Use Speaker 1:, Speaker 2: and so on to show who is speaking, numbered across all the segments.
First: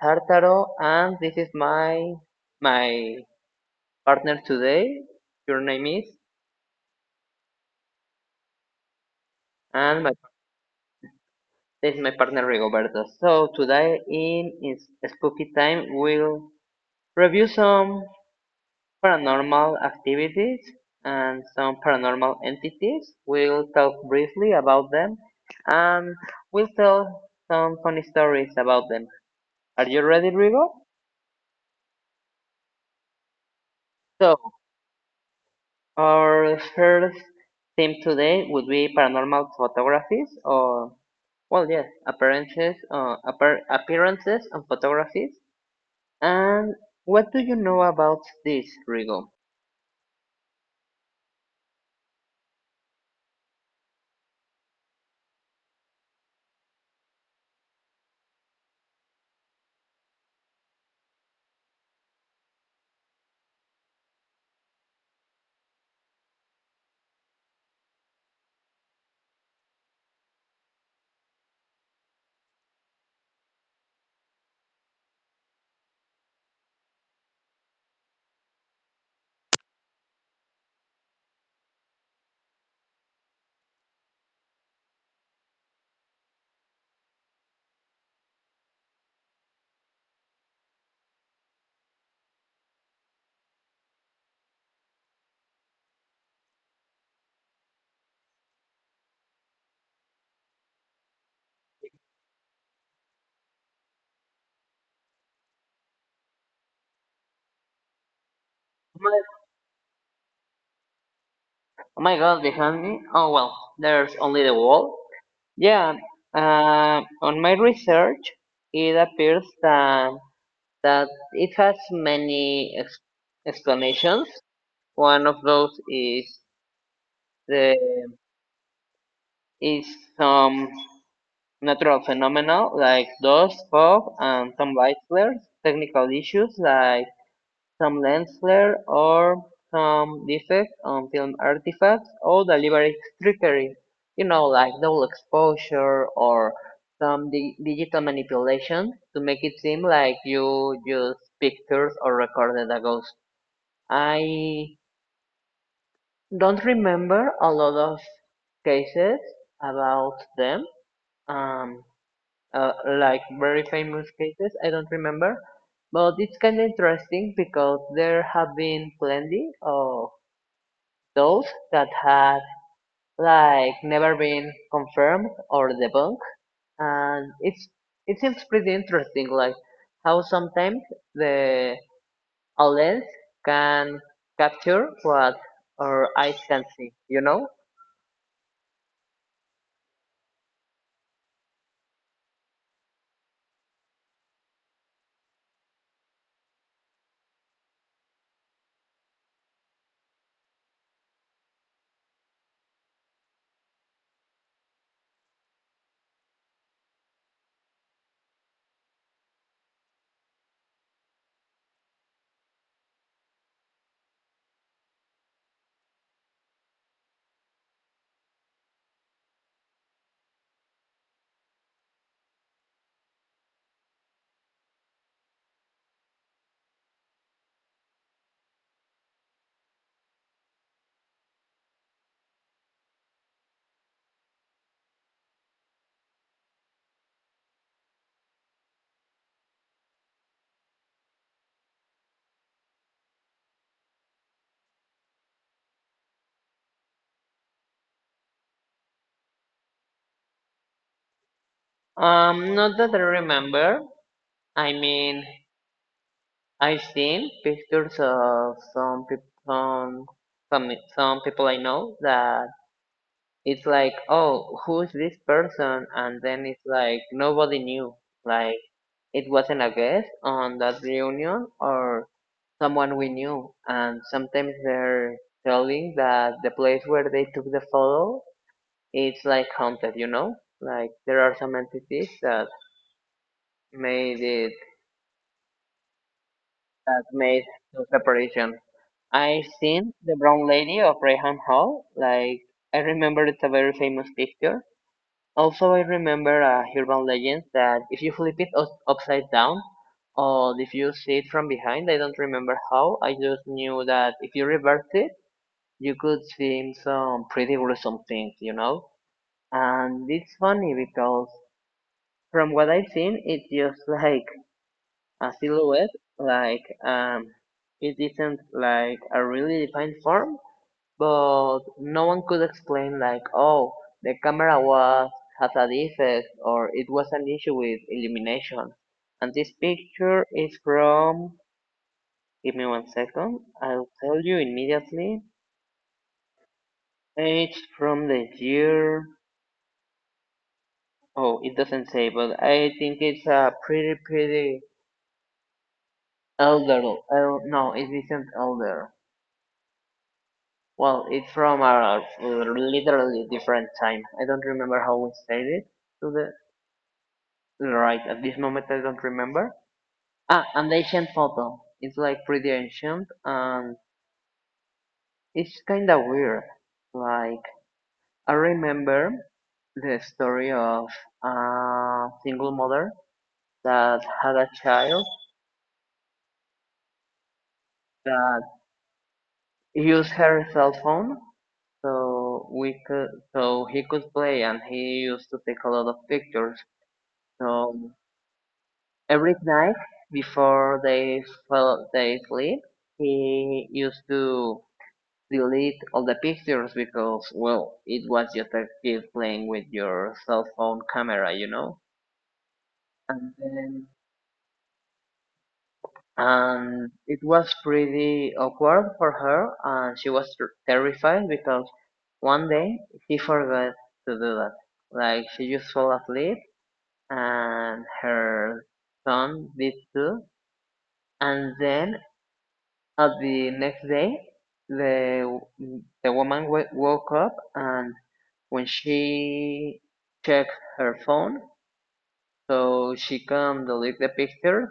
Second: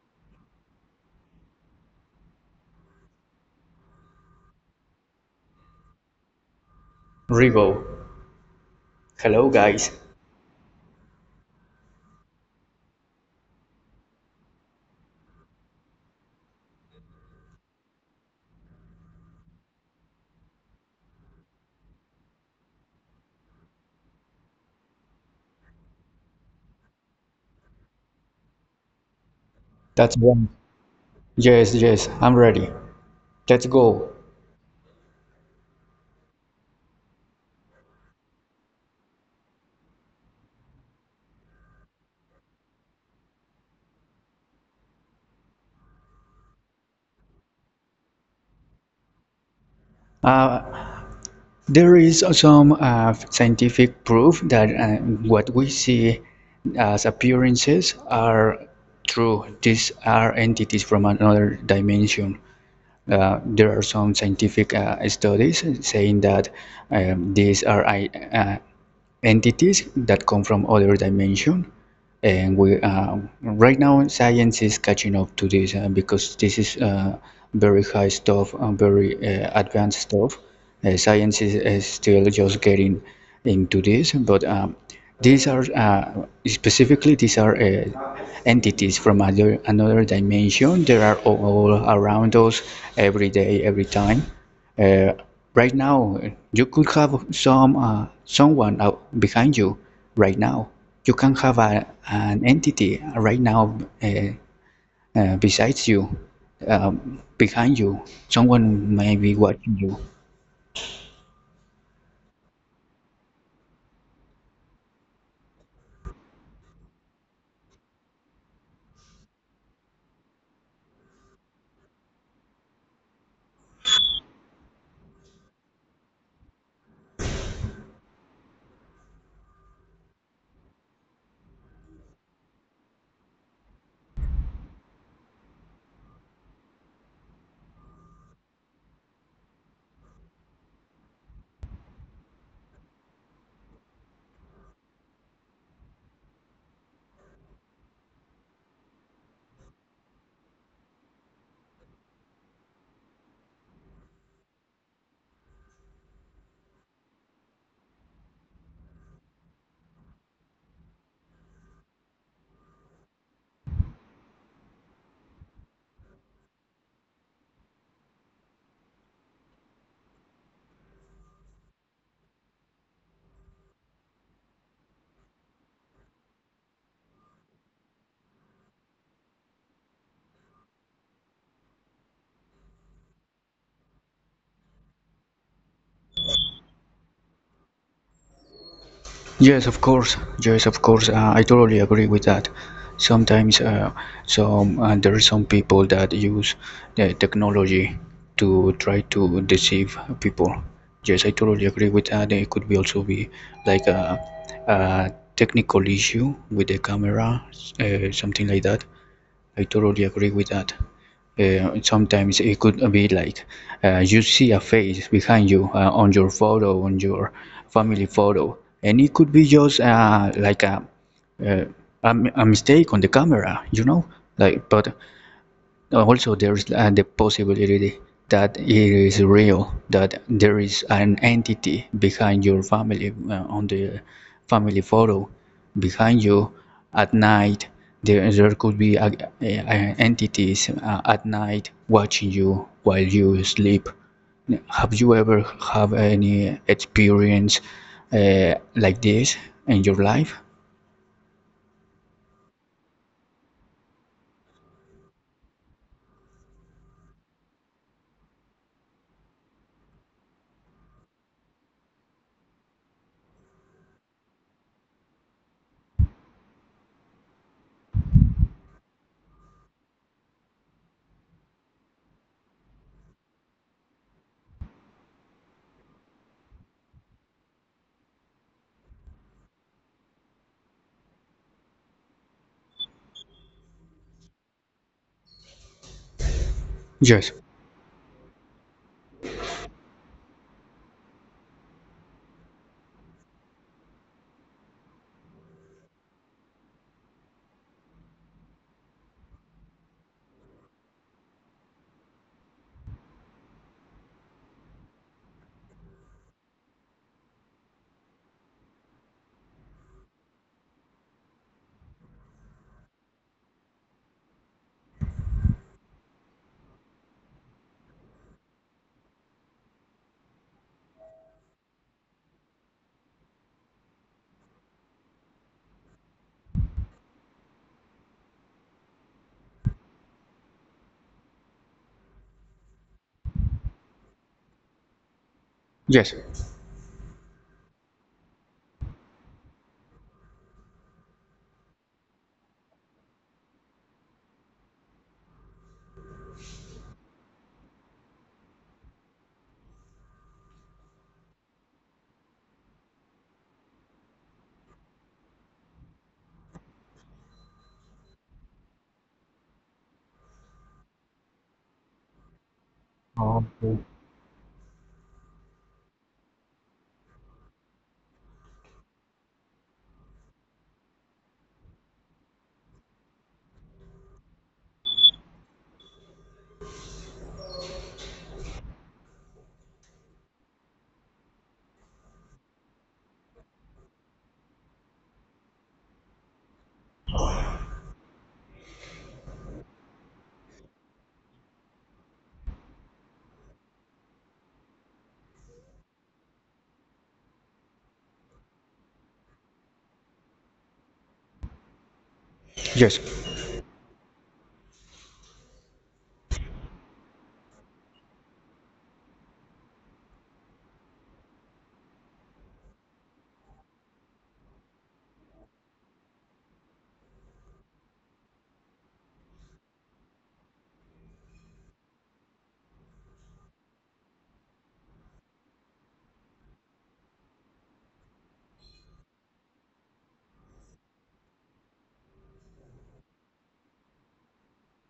Speaker 1: Tartaro, and this is my partner today. Your name is
Speaker 2: Rivo. Hello, guys.
Speaker 1: and my this is my partner Rigoberto. So today in is Spooky Time we'll review some paranormal activities and some paranormal entities. We'll talk briefly about them, and we'll tell some funny stories about them. Are you
Speaker 2: That's
Speaker 1: ready,
Speaker 2: one.
Speaker 1: Rigo?
Speaker 2: Yes, yes, I'm ready. Let's go.
Speaker 1: So Our first theme today would be paranormal photographies, or well, yes, appearances, appearances and photographies. And what do you know about this, Rigo? Oh
Speaker 2: Uh, there is some scientific proof that what we see as appearances are true. These are entities from another dimension. There are some scientific studies saying that these are uh, entities that come from other dimension. And we right now science is catching up to this because this is very high stuff and very advanced stuff. Science is still just getting into this, but these are specifically these are entities from other another dimension. They are all around us every day, every time. uh, right now you could have some someone out behind you right now. You can have an entity right now, uh, besides you, behind you. Someone may be
Speaker 1: my,
Speaker 2: watching you.
Speaker 1: oh my God, behind me! Oh well, there's only the wall. Yeah. On my research, it appears that that it has many explanations. One of those is the is some natural phenomena like dust, fog, and some light flares. Technical issues like some lens flare or some defect on film artifacts, or deliberate trickery. You know, like double exposure or some digital manipulation to make it seem like you used pictures or recorded a ghost. I don't remember a lot of cases about them. Um, uh, like very famous cases. I don't remember, but it's kind of interesting because there have been plenty of those that had like never been confirmed or debunked, and it seems pretty interesting, like how sometimes the a lens can capture what our eyes can see.
Speaker 2: Yes, of course. Yes, of course. I totally agree with that. Sometimes, some there are some people that use the technology to try to deceive people. Yes, I totally agree with that. It could be also be like a technical issue with the camera, something like that. I totally agree with that. Sometimes it could be like you see a face behind you on your photo, on your family photo, and it could be just like uh, a mistake on the camera, you know. Like, but also there is the possibility that it is real, that there is an entity behind your family, on the family photo, behind you at night. There could be entities at night watching you while you sleep. Have you ever have any experience like this in your life?
Speaker 1: Not that I remember. I mean, I've seen pictures of some people, some people I know that it's like, oh, who is this person? And then it's like nobody knew. Like it wasn't a guest on that reunion or someone we knew. And sometimes they're telling that the place where they took the photo, it's like haunted, you know? Like there are some entities that made it, that
Speaker 2: Yes.
Speaker 1: made the separation. I've seen the Brown Lady of Rayham Hall. Like I remember, it's a very famous picture. Also, I remember a urban legend that if you flip it upside down, or if you see it from behind, I don't remember how. I just knew that if you reverse it, you could see some pretty gruesome things, you know. And it's funny because from what I've seen, it's just like a silhouette, like it isn't like a really defined form, but no one could explain like, oh, the camera was has a defect, or it was an issue with illumination. And this picture is from. Give me one second. I'll tell you immediately.
Speaker 2: Yes.
Speaker 1: It's from the year. Oh, it doesn't say, but I think it's a pretty, pretty elder. El, no, it isn't elder. Well, it's from a literally different time. I don't remember how we said it to the Right, at this moment I don't remember. Ah, and the ancient photo. It's like pretty ancient, and it's kinda weird. Like, I remember the story of a single mother that had a child that used her cell phone so so he could play, and he used to take a lot of pictures. So every night before they sleep, he used to delete all the pictures, because well it was just a kid playing with your cell phone camera, you know.
Speaker 2: Yes.
Speaker 1: And then and it was pretty awkward for her, and she was terrified because one day he forgot to do that, like she just fell asleep and her son did too. And then at the next day, the the woman woke up, and when she checked her phone, so she can delete the pictures,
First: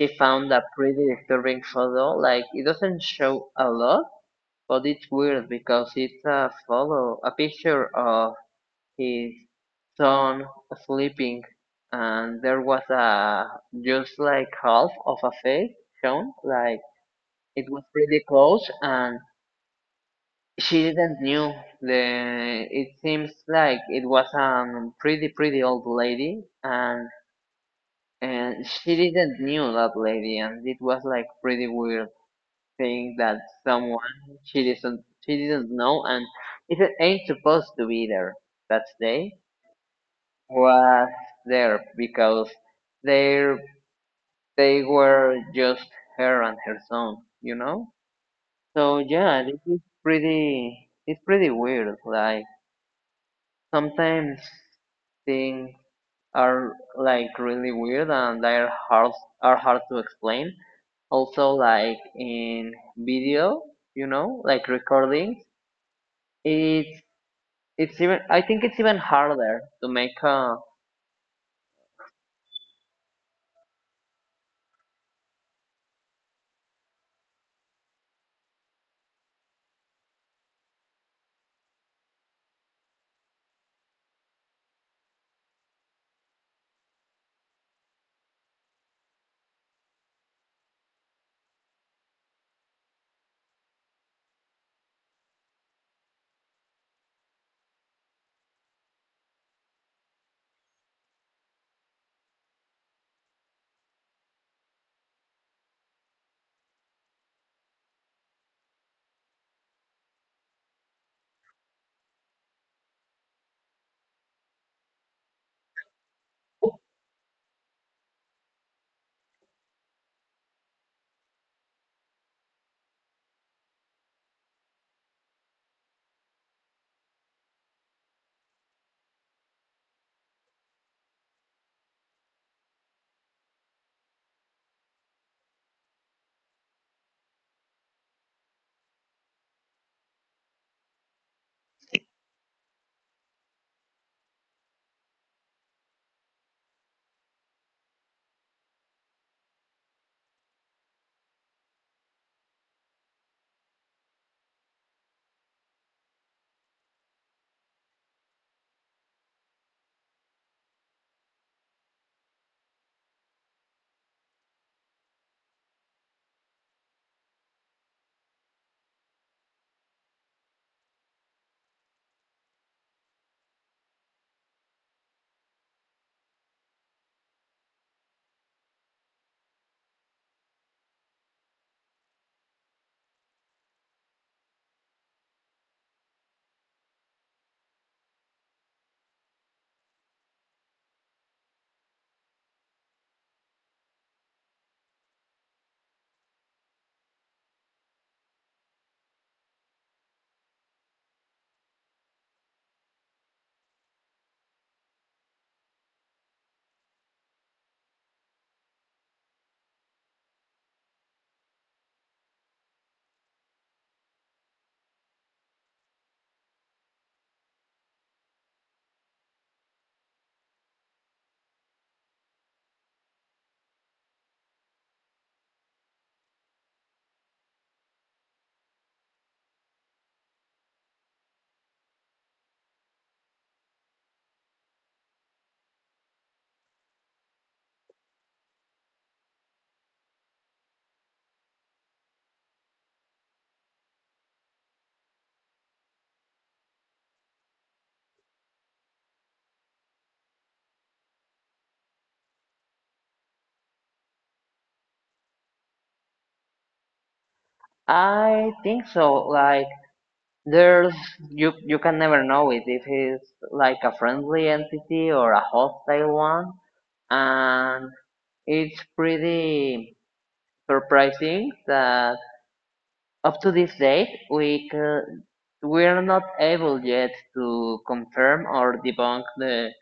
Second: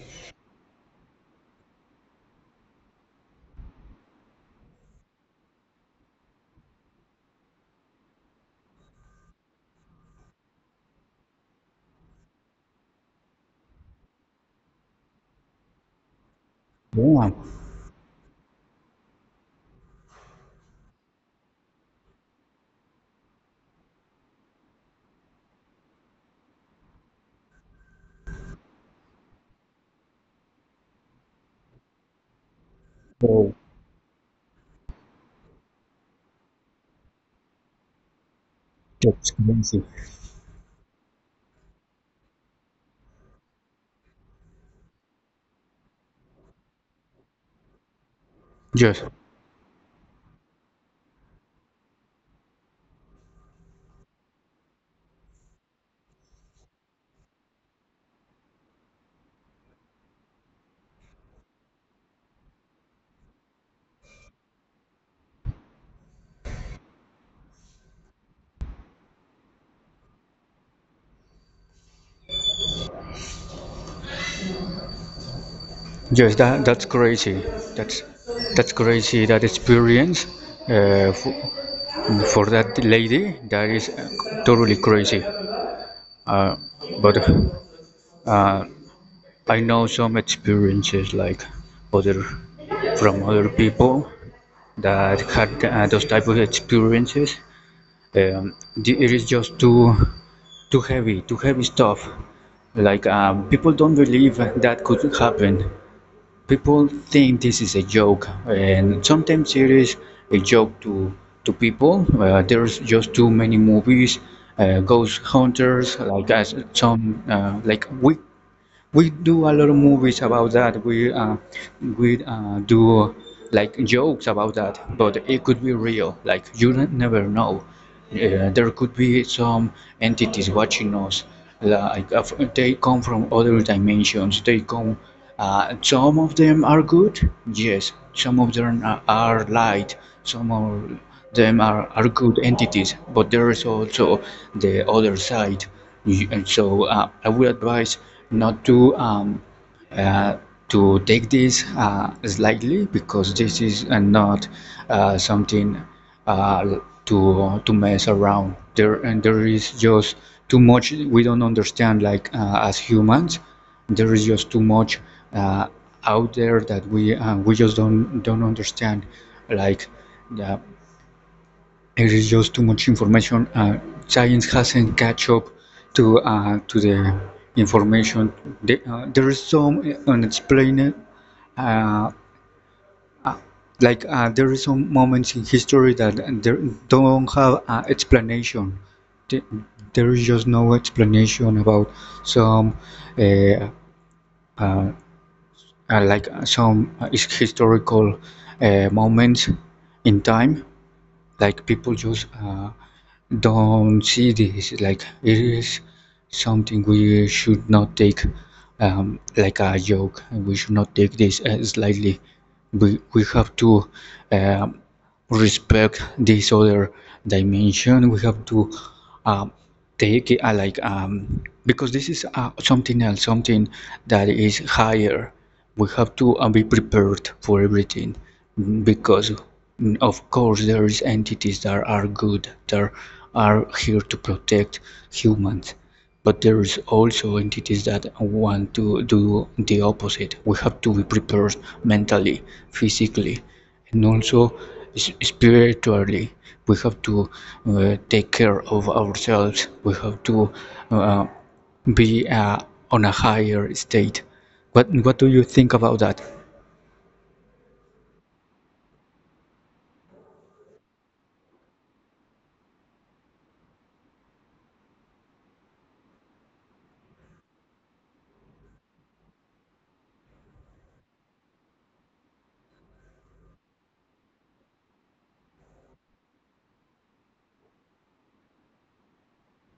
Speaker 1: she found a pretty disturbing photo. Like it doesn't show a lot, but it's weird because it's a photo, a picture of his son sleeping, and there was a just like half of a face shown, like
Speaker 2: Yeah.
Speaker 1: it was pretty close. And she didn't knew. It seems like it was a pretty, pretty old lady, and she didn't knew that lady, and it was like pretty weird thing that someone she didn't know, and it ain't supposed to be there that day was there because they they were just her and her son, you know. So
Speaker 2: Yes.
Speaker 1: yeah, this is pretty. It's pretty weird, like. Sometimes things are like really weird and they're hard are hard to explain. Also, like in video, you know, like recordings, it's it's even I think it's even harder to make a.
Speaker 2: Yes, that's crazy. That's that's crazy. That experience uh, for, for that lady, that is totally crazy. Uh, but uh, I know some experiences like other from other people that had those type of experiences. It is just too too heavy stuff. Like people don't believe that could happen. People think this is a joke, and sometimes it is a joke to people. There's just too many movies, ghost hunters. Like as some like we do a lot of movies about that. We do like jokes about that, but it could be real. Like you never know. There could be some entities watching us. Like they come from other dimensions. They come. Some of them are good. Yes. Some of them are light. Some of them are good entities. But there is also the other side. And so I would advise not to uh, to take this as lightly, because this is not something uh, to mess around. There and there is just too much we don't understand. Like as humans, there is just too much uh, out there that we just don't understand. Like the there is just too much information. Science hasn't catch up to the information. There is some unexplained, uh, like there is some moments in history that there don't have explanation. The- There is just no explanation about some, uh, uh, like some historical moments in time. Like people just. Don't see this. Like it is something we should not take like a joke. We should not take this as lightly. We have to um, respect this other dimension. We have to um, take it because this is something else, something that is higher. We have to be prepared for everything, because, of course, there is entities that are good, that are here to protect humans, but there is also entities that want to do the opposite. We have to be prepared mentally, physically, and also spiritually. We have to take care of ourselves. We have to uh, be on a higher state. What do you think about that?
Speaker 1: I think so. Like there's you can never know it if it's like a friendly entity or a hostile one, and it's pretty surprising that up to this date, we are not able yet to confirm or debunk the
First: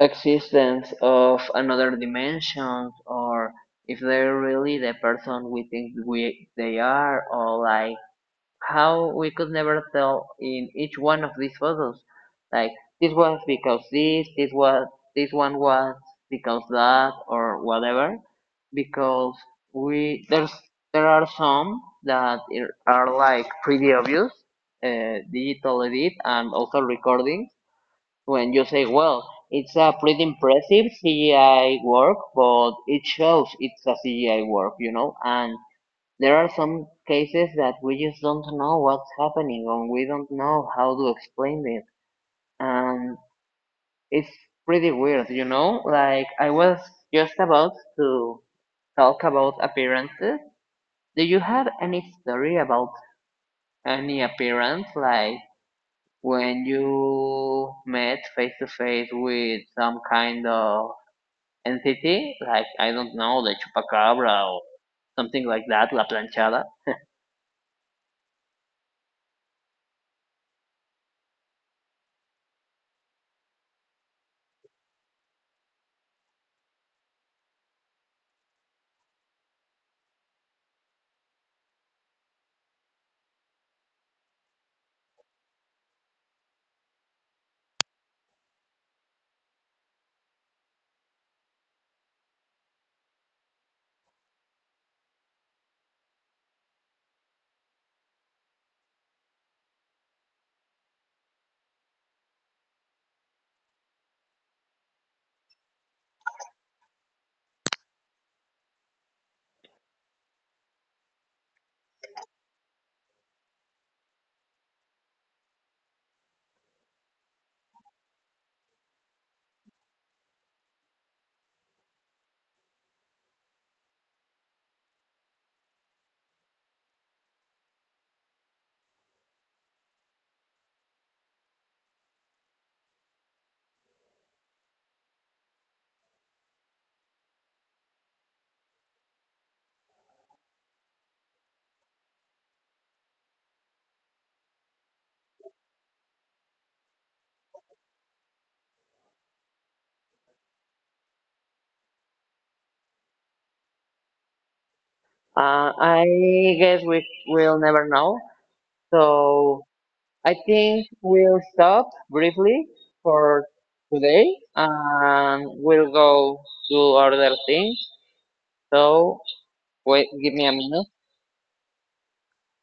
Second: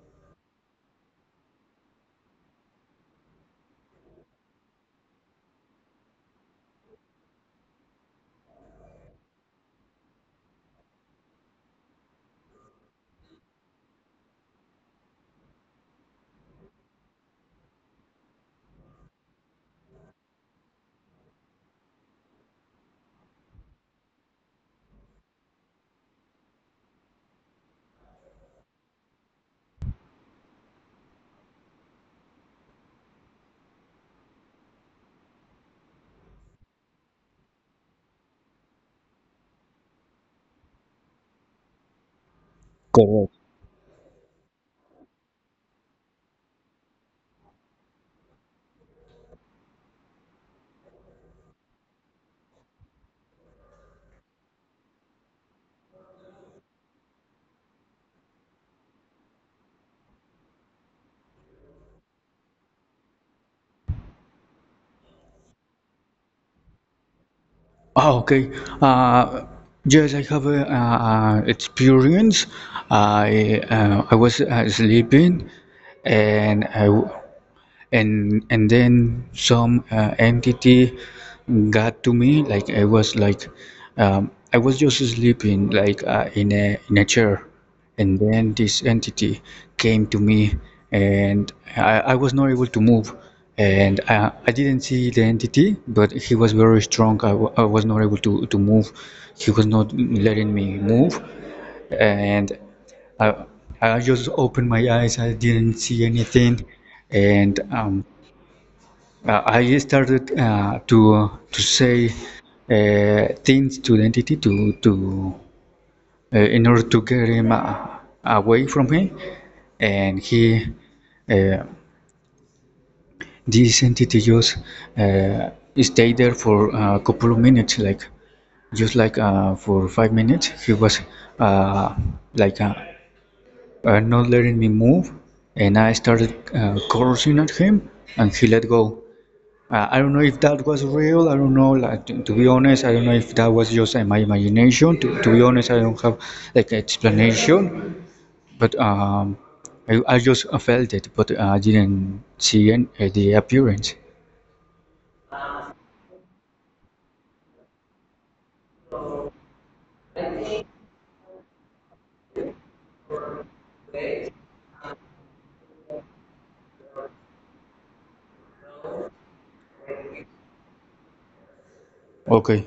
Speaker 1: existence of another dimension, or if they're really the person we think we they are, or like how we could never tell in each one of these photos. Like this, this was this one was because that or whatever. Because we there's there are some that are like pretty obvious, digital edit, and also recording. When you say, well, it's a pretty impressive CGI work, but it shows it's a CGI work, you know, and there are some cases that we just don't know what's happening and we don't know how to explain it. And
Speaker 2: Correct.
Speaker 1: it's pretty weird, you know? Like, I was just about to talk about appearances. Do you have any story about any appearance? Like, when you met face to face with some kind of entity? Like, I don't know, the chupacabra or something like that, la planchada?
Speaker 2: Oh, okay. Uh, yes, I have a, experience. I was sleeping, and I w- and then some entity got to me. I was just sleeping, like in a chair, and then this entity came to me, I was not able to move, I didn't see the entity, but he was very strong. I was not able to move. He was not letting me move, and I, I just opened my eyes. I didn't see anything, and I started to say things to the entity to in order to get him away from me, and he uh, this entity just uh, stayed there for a couple of minutes, like just like for 5 minutes. He was uh, like uh, not letting me move, and I started cursing at him, and he let go. I don't know if that was real. I don't know. Like to be honest, I don't know if that was just my imagination. To be honest, I don't have like explanation. But I just felt it, but I didn't see the appearance.
Speaker 1: I guess we will never know. So I think we'll stop briefly for today, and we'll go do other things. So wait, give me a minute.
Speaker 2: Okay.